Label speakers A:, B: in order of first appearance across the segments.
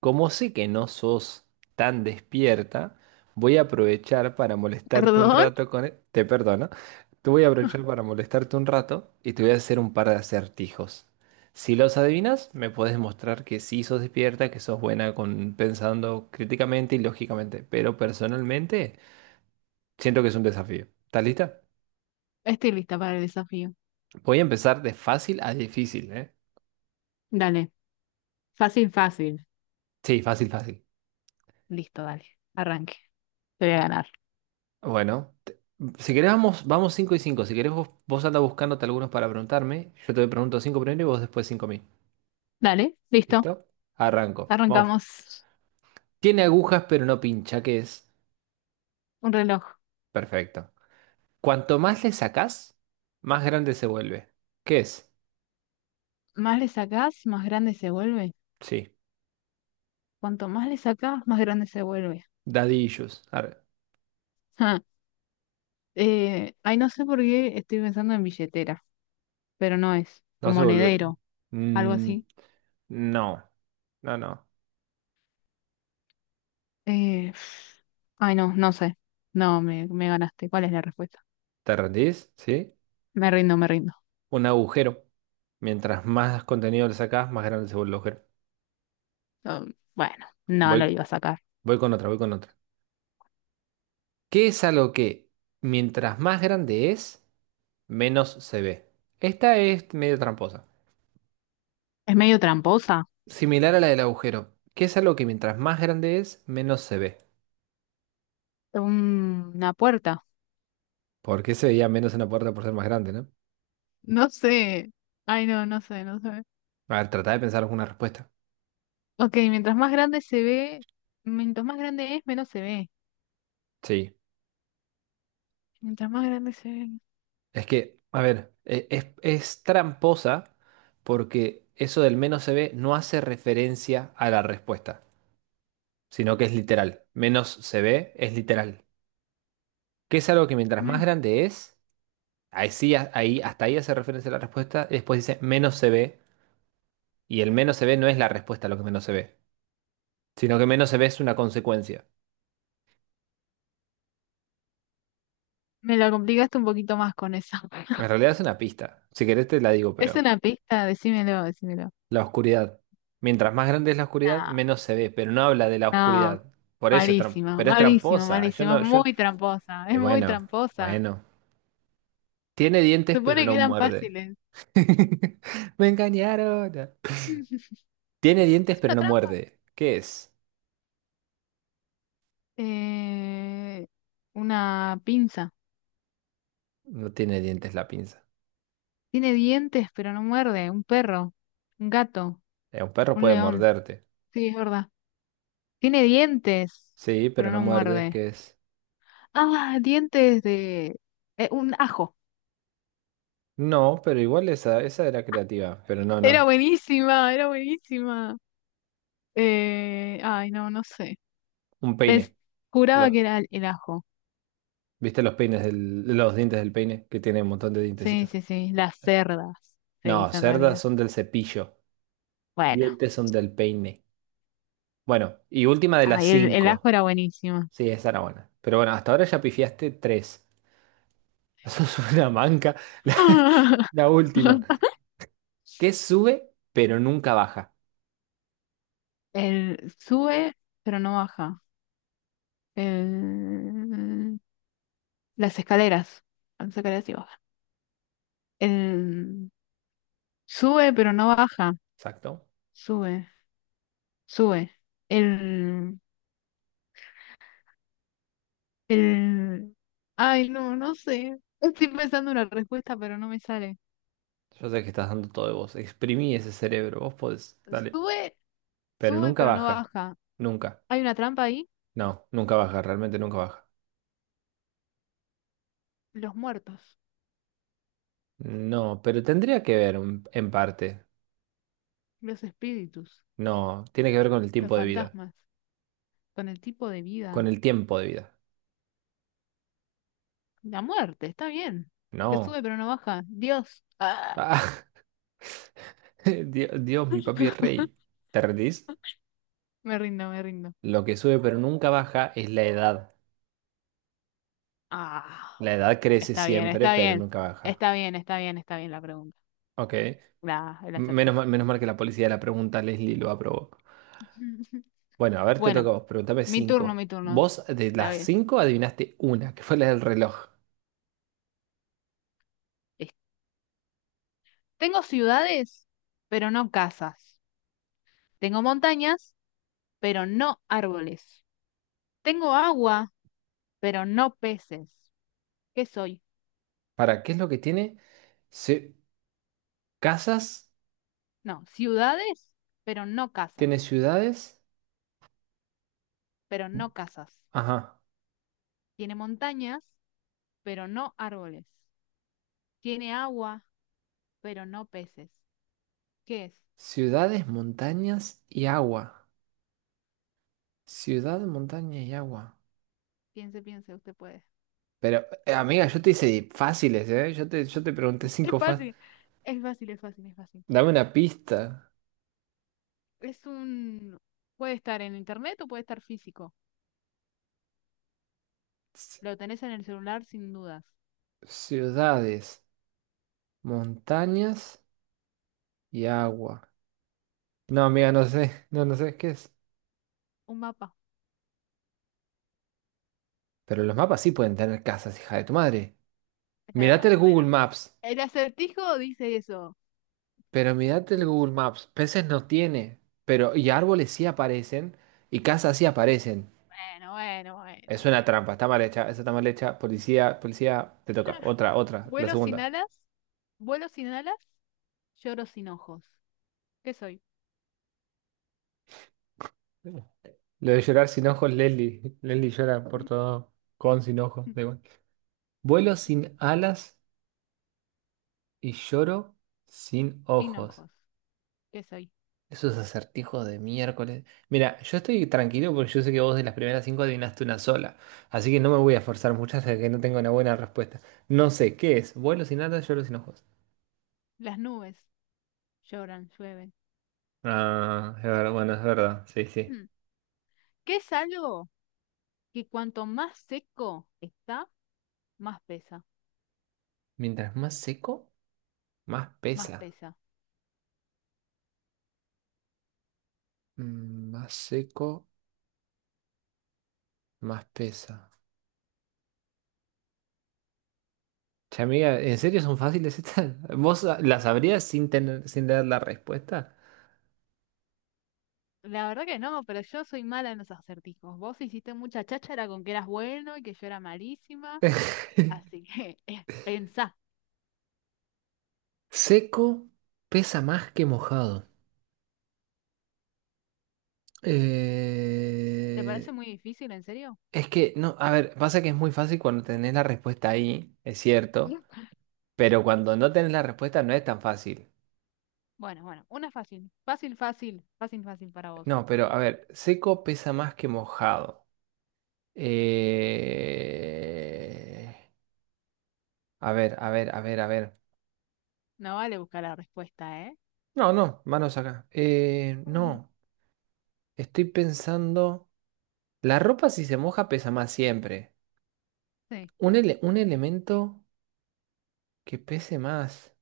A: Como sé que no sos tan despierta, voy a aprovechar para molestarte un
B: Perdón,
A: rato con... Te perdono. Te voy a aprovechar para molestarte un rato y te voy a hacer un par de acertijos. Si los adivinas, me puedes mostrar que sí sos despierta, que sos buena con pensando críticamente y lógicamente. Pero personalmente, siento que es un desafío. ¿Estás lista?
B: estoy lista para el desafío.
A: Voy a empezar de fácil a difícil, ¿eh?
B: Dale, fácil, fácil.
A: Sí, fácil, fácil.
B: Listo, dale, arranque. Te voy a ganar.
A: Bueno. Si querés, vamos 5 y 5. Si querés, vos anda buscándote algunos para preguntarme. Yo te pregunto cinco primero y vos después 5 a mí.
B: Dale, listo,
A: ¿Listo? Arranco. Vamos.
B: arrancamos.
A: Tiene agujas, pero no pincha, ¿qué es?
B: Un reloj.
A: Perfecto. Cuanto más le sacás, más grande se vuelve. ¿Qué es?
B: Más le sacás, más grande se vuelve.
A: Sí.
B: Cuanto más le sacás, más grande se vuelve.
A: Daddy issues. Arre.
B: Ja. Ay, no sé por qué estoy pensando en billetera, pero no es. O
A: No se vuelve.
B: monedero, algo
A: Mm,
B: así.
A: no. No, no.
B: Eh, Ay, no, no sé. No, me ganaste. ¿Cuál es la respuesta?
A: ¿Te rendís? ¿Sí?
B: Me rindo, me rindo.
A: Un agujero. Mientras más contenido le sacás, más grande se vuelve el agujero.
B: Bueno, no, no lo
A: Voy,
B: iba a sacar.
A: voy con otra, voy con otra. ¿Qué es algo que mientras más grande es, menos se ve? Esta es medio tramposa.
B: Es medio tramposa.
A: Similar a la del agujero. ¿Qué es algo que mientras más grande es, menos se ve?
B: Una puerta.
A: ¿Por qué se veía menos una puerta por ser más grande, no?
B: No sé. Ay, no, no sé, no sé.
A: A ver, tratá de pensar alguna respuesta.
B: Ok, mientras más grande se ve, mientras más grande es, menos se ve.
A: Sí.
B: Mientras más grande se ve,
A: Es que, a ver, es tramposa porque eso del menos se ve no hace referencia a la respuesta, sino que es literal. Menos se ve es literal. ¿Qué es algo que mientras más
B: men-
A: grande es? Ahí sí, ahí, hasta ahí hace referencia la respuesta. Y después dice menos se ve. Y el menos se ve no es la respuesta a lo que menos se ve, sino que menos se ve es una consecuencia.
B: me la complicaste un poquito más con eso.
A: En realidad es una pista. Si querés te la digo,
B: Es
A: pero
B: una pista, decímelo, decímelo.
A: la oscuridad. Mientras más grande es la oscuridad, menos se ve, pero no habla de la
B: No,
A: oscuridad.
B: no,
A: Por eso es
B: malísima,
A: pero es
B: malísima,
A: tramposa. Yo
B: malísima. Es
A: no, yo.
B: muy tramposa, es
A: Eh,
B: muy
A: bueno,
B: tramposa.
A: bueno. Tiene dientes, pero
B: Supone que
A: no
B: eran
A: muerde.
B: fáciles.
A: Me engañaron. Tiene dientes,
B: Es
A: pero
B: una
A: no
B: trampa.
A: muerde. ¿Qué es?
B: Eh, una pinza.
A: No tiene dientes la pinza.
B: Tiene dientes, pero no muerde. Un perro, un gato.
A: Un perro
B: Un
A: puede
B: león,
A: morderte.
B: sí, es verdad. Tiene dientes,
A: Sí, pero
B: pero
A: no
B: no
A: muerde,
B: muerde.
A: que es.
B: Ah, dientes de... un ajo.
A: No, pero igual esa, esa era creativa, pero no,
B: Era
A: no.
B: buenísima, era buenísima. Ay, no, no sé.
A: Un
B: Pens-
A: peine.
B: Juraba
A: Lo-
B: que era el ajo.
A: ¿Viste los peines los dientes del peine? Que tiene un montón de
B: Sí,
A: dientecitos.
B: sí, sí. Las cerdas, se
A: No,
B: dice en
A: cerdas
B: realidad.
A: son del cepillo.
B: Bueno,
A: Dientes son del peine. Bueno, y última de las
B: ay, el ajo
A: cinco.
B: era buenísimo.
A: Sí, esa era buena. Pero bueno, hasta ahora ya pifiaste tres. Sos una manca. La, la última. Que sube, pero nunca baja.
B: El sube, pero no baja. El, las escaleras. Las escaleras sí bajan. El sube, pero no baja.
A: Exacto.
B: Sube, sube. El, el... Ay, no, no sé. Estoy pensando una respuesta, pero no me sale.
A: Yo sé que estás dando todo de vos. Exprimí ese cerebro. Vos podés. Dale.
B: Sube,
A: Pero
B: sube,
A: nunca
B: pero no
A: baja.
B: baja.
A: Nunca.
B: Hay una trampa ahí.
A: No, nunca baja, realmente nunca baja.
B: Los muertos,
A: No, pero tendría que ver en parte.
B: los espíritus,
A: No, tiene que ver con el
B: los
A: tiempo de vida.
B: fantasmas, con el tipo de
A: Con
B: vida.
A: el tiempo de vida.
B: La muerte, está bien. Que
A: No.
B: sube, pero no baja. Dios. Ah.
A: Ah, Dios, Dios, mi papi es rey. ¿Te rendís?
B: Me rindo, me rindo.
A: Lo que sube pero nunca baja es la edad.
B: Ah,
A: La edad crece
B: está bien,
A: siempre,
B: está
A: pero
B: bien.
A: nunca baja.
B: Está bien, está bien, está bien la pregunta.
A: Ok.
B: La, el acertijo.
A: Menos mal que la policía de la pregunta, Leslie, lo aprobó. Bueno, a ver, te toca
B: Bueno,
A: a vos. Pregúntame
B: mi turno,
A: cinco.
B: mi turno.
A: Vos de
B: Pero
A: las
B: bien.
A: cinco adivinaste una, que fue la del reloj.
B: Es- Tengo ciudades, pero no casas. Tengo montañas, pero no árboles. Tengo agua, pero no peces. ¿Qué soy?
A: ¿Para qué es lo que tiene? Se- Casas,
B: No, ciudades, pero no casas.
A: tiene ciudades,
B: Pero no casas.
A: ajá,
B: Tiene montañas, pero no árboles. Tiene agua, pero no peces. ¿Qué es?
A: ciudades, montañas y agua. Ciudad, montaña y agua.
B: Piense, piense, usted puede.
A: Pero, amiga, yo te hice fáciles, ¿eh? Yo te pregunté
B: Es
A: cinco fáciles.
B: fácil, es fácil, es fácil, es fácil.
A: Dame una pista.
B: Es un... puede estar en internet o puede estar físico.
A: Ci-
B: Lo tenés en el celular sin dudas.
A: Ciudades, montañas y agua. No, amiga, no sé, no, no sé qué es.
B: Un mapa.
A: Pero los mapas sí pueden tener casas, hija de tu madre.
B: Es
A: Mírate
B: verdad.
A: el
B: Bueno.
A: Google Maps.
B: El acertijo dice eso.
A: Pero mirate el Google Maps, peces no tiene, pero y árboles sí aparecen y casas sí aparecen.
B: Bueno, bueno,
A: Es
B: bueno,
A: una
B: bueno.
A: trampa, está mal hecha, esa está mal hecha. Policía, policía, te toca. Otra, otra, la
B: Vuelo sin
A: segunda.
B: alas. Vuelo sin alas. Lloro sin ojos. ¿Qué soy?
A: Lo de llorar sin ojos, Leslie. Leslie llora por todo, con sin ojos, da igual. Vuelo sin alas y lloro sin
B: Sin
A: ojos.
B: ojos. ¿Qué soy?
A: Esos acertijos de miércoles. Mira, yo estoy tranquilo porque yo sé que vos de las primeras cinco adivinaste una sola. Así que no me voy a forzar mucho hasta que no tenga una buena respuesta. No sé, ¿qué es? ¿Vuelo sin alas, yo sin ojos?
B: Las nubes lloran, llueven.
A: Ah, es bueno, es verdad. Sí, sí.
B: Mm. ¿Qué es algo que cuanto más seco está, más pesa?
A: Mientras más seco, más
B: Más
A: pesa.
B: pesa.
A: Mm, más seco, más pesa. Che, amiga, ¿en serio son fáciles estas? ¿Vos las sabrías sin tener, sin leer la respuesta?
B: La verdad que no, pero yo soy mala en los acertijos. Vos hiciste mucha cháchara con que eras bueno y que yo era malísima. Así que pensá.
A: Seco pesa más que mojado.
B: ¿Te parece
A: Eh,
B: muy difícil, en serio?
A: no, a ver, pasa que es muy fácil cuando tenés la respuesta ahí, es cierto,
B: No.
A: pero cuando no tenés la respuesta no es tan fácil.
B: Bueno, bueno, una fácil. Fácil, fácil, fácil, fácil para vos.
A: No, pero a ver, seco pesa más que mojado. Eh, a ver, a ver, a ver, a ver.
B: No vale buscar la respuesta, ¿eh?
A: No, no, manos acá.
B: Ujú.
A: No, estoy pensando, la ropa si se moja pesa más siempre.
B: Sí.
A: Un un elemento que pese más.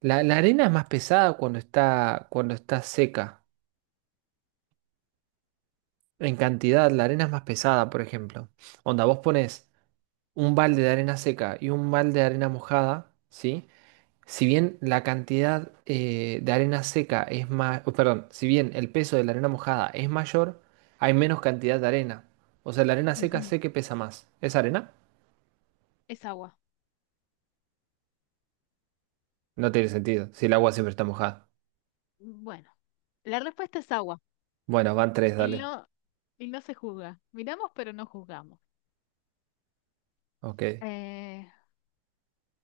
A: La arena es más pesada cuando está seca. En cantidad, la arena es más pesada, por ejemplo. Onda, vos pones un balde de arena seca y un balde de arena mojada, ¿sí? Si bien la cantidad de arena seca es más, perdón, si bien el peso de la arena mojada es mayor, hay menos cantidad de arena. O sea, la arena seca
B: Ujú,
A: sé que pesa más. ¿Es arena?
B: es agua.
A: No tiene sentido, si el agua siempre está mojada.
B: Bueno, la respuesta es agua.
A: Bueno, van tres,
B: Y
A: dale.
B: no, y no se juzga. Miramos, pero no juzgamos.
A: Ok,
B: Eh,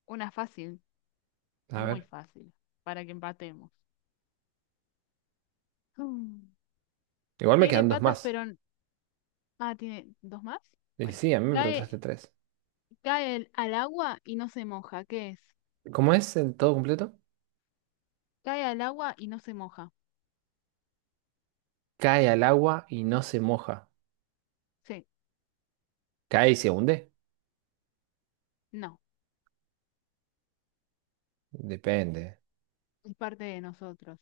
B: una fácil,
A: a
B: muy
A: ver.
B: fácil, para que empatemos. Mm.
A: Igual me
B: Tiene
A: quedan dos
B: patas,
A: más.
B: pero... ah, tiene dos más.
A: Y
B: Bueno,
A: sí, a mí me preguntaste
B: cae,
A: tres.
B: al agua y no se moja. ¿Qué es?
A: ¿Cómo es el todo completo?
B: Cae al agua y no se moja.
A: Cae al agua y no se moja.
B: Sí,
A: ¿Cae y se hunde?
B: no,
A: Depende.
B: es parte de nosotros.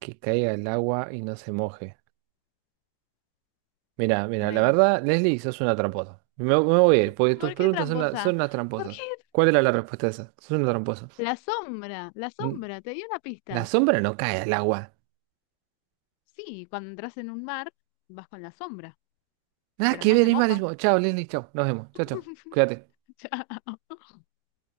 A: Que caiga al agua y no se moje. Mira, mira,
B: Una
A: la
B: ilusión.
A: verdad, Leslie, sos una tramposa. Me voy a ir, porque tus
B: ¿Por qué
A: preguntas son,
B: tramposa?
A: son unas
B: ¿Por
A: tramposas.
B: qué?
A: ¿Cuál era la respuesta a esa? Sos una tramposa.
B: La
A: Mm,
B: sombra, te di una
A: la
B: pista.
A: sombra no cae al agua.
B: Sí, cuando entras en un mar, vas con la sombra,
A: Nada
B: pero
A: que
B: no
A: ver,
B: se
A: es
B: moja.
A: malísimo. Chao, Leslie, chao. Nos vemos. Chao, chao. Cuídate.
B: Chao.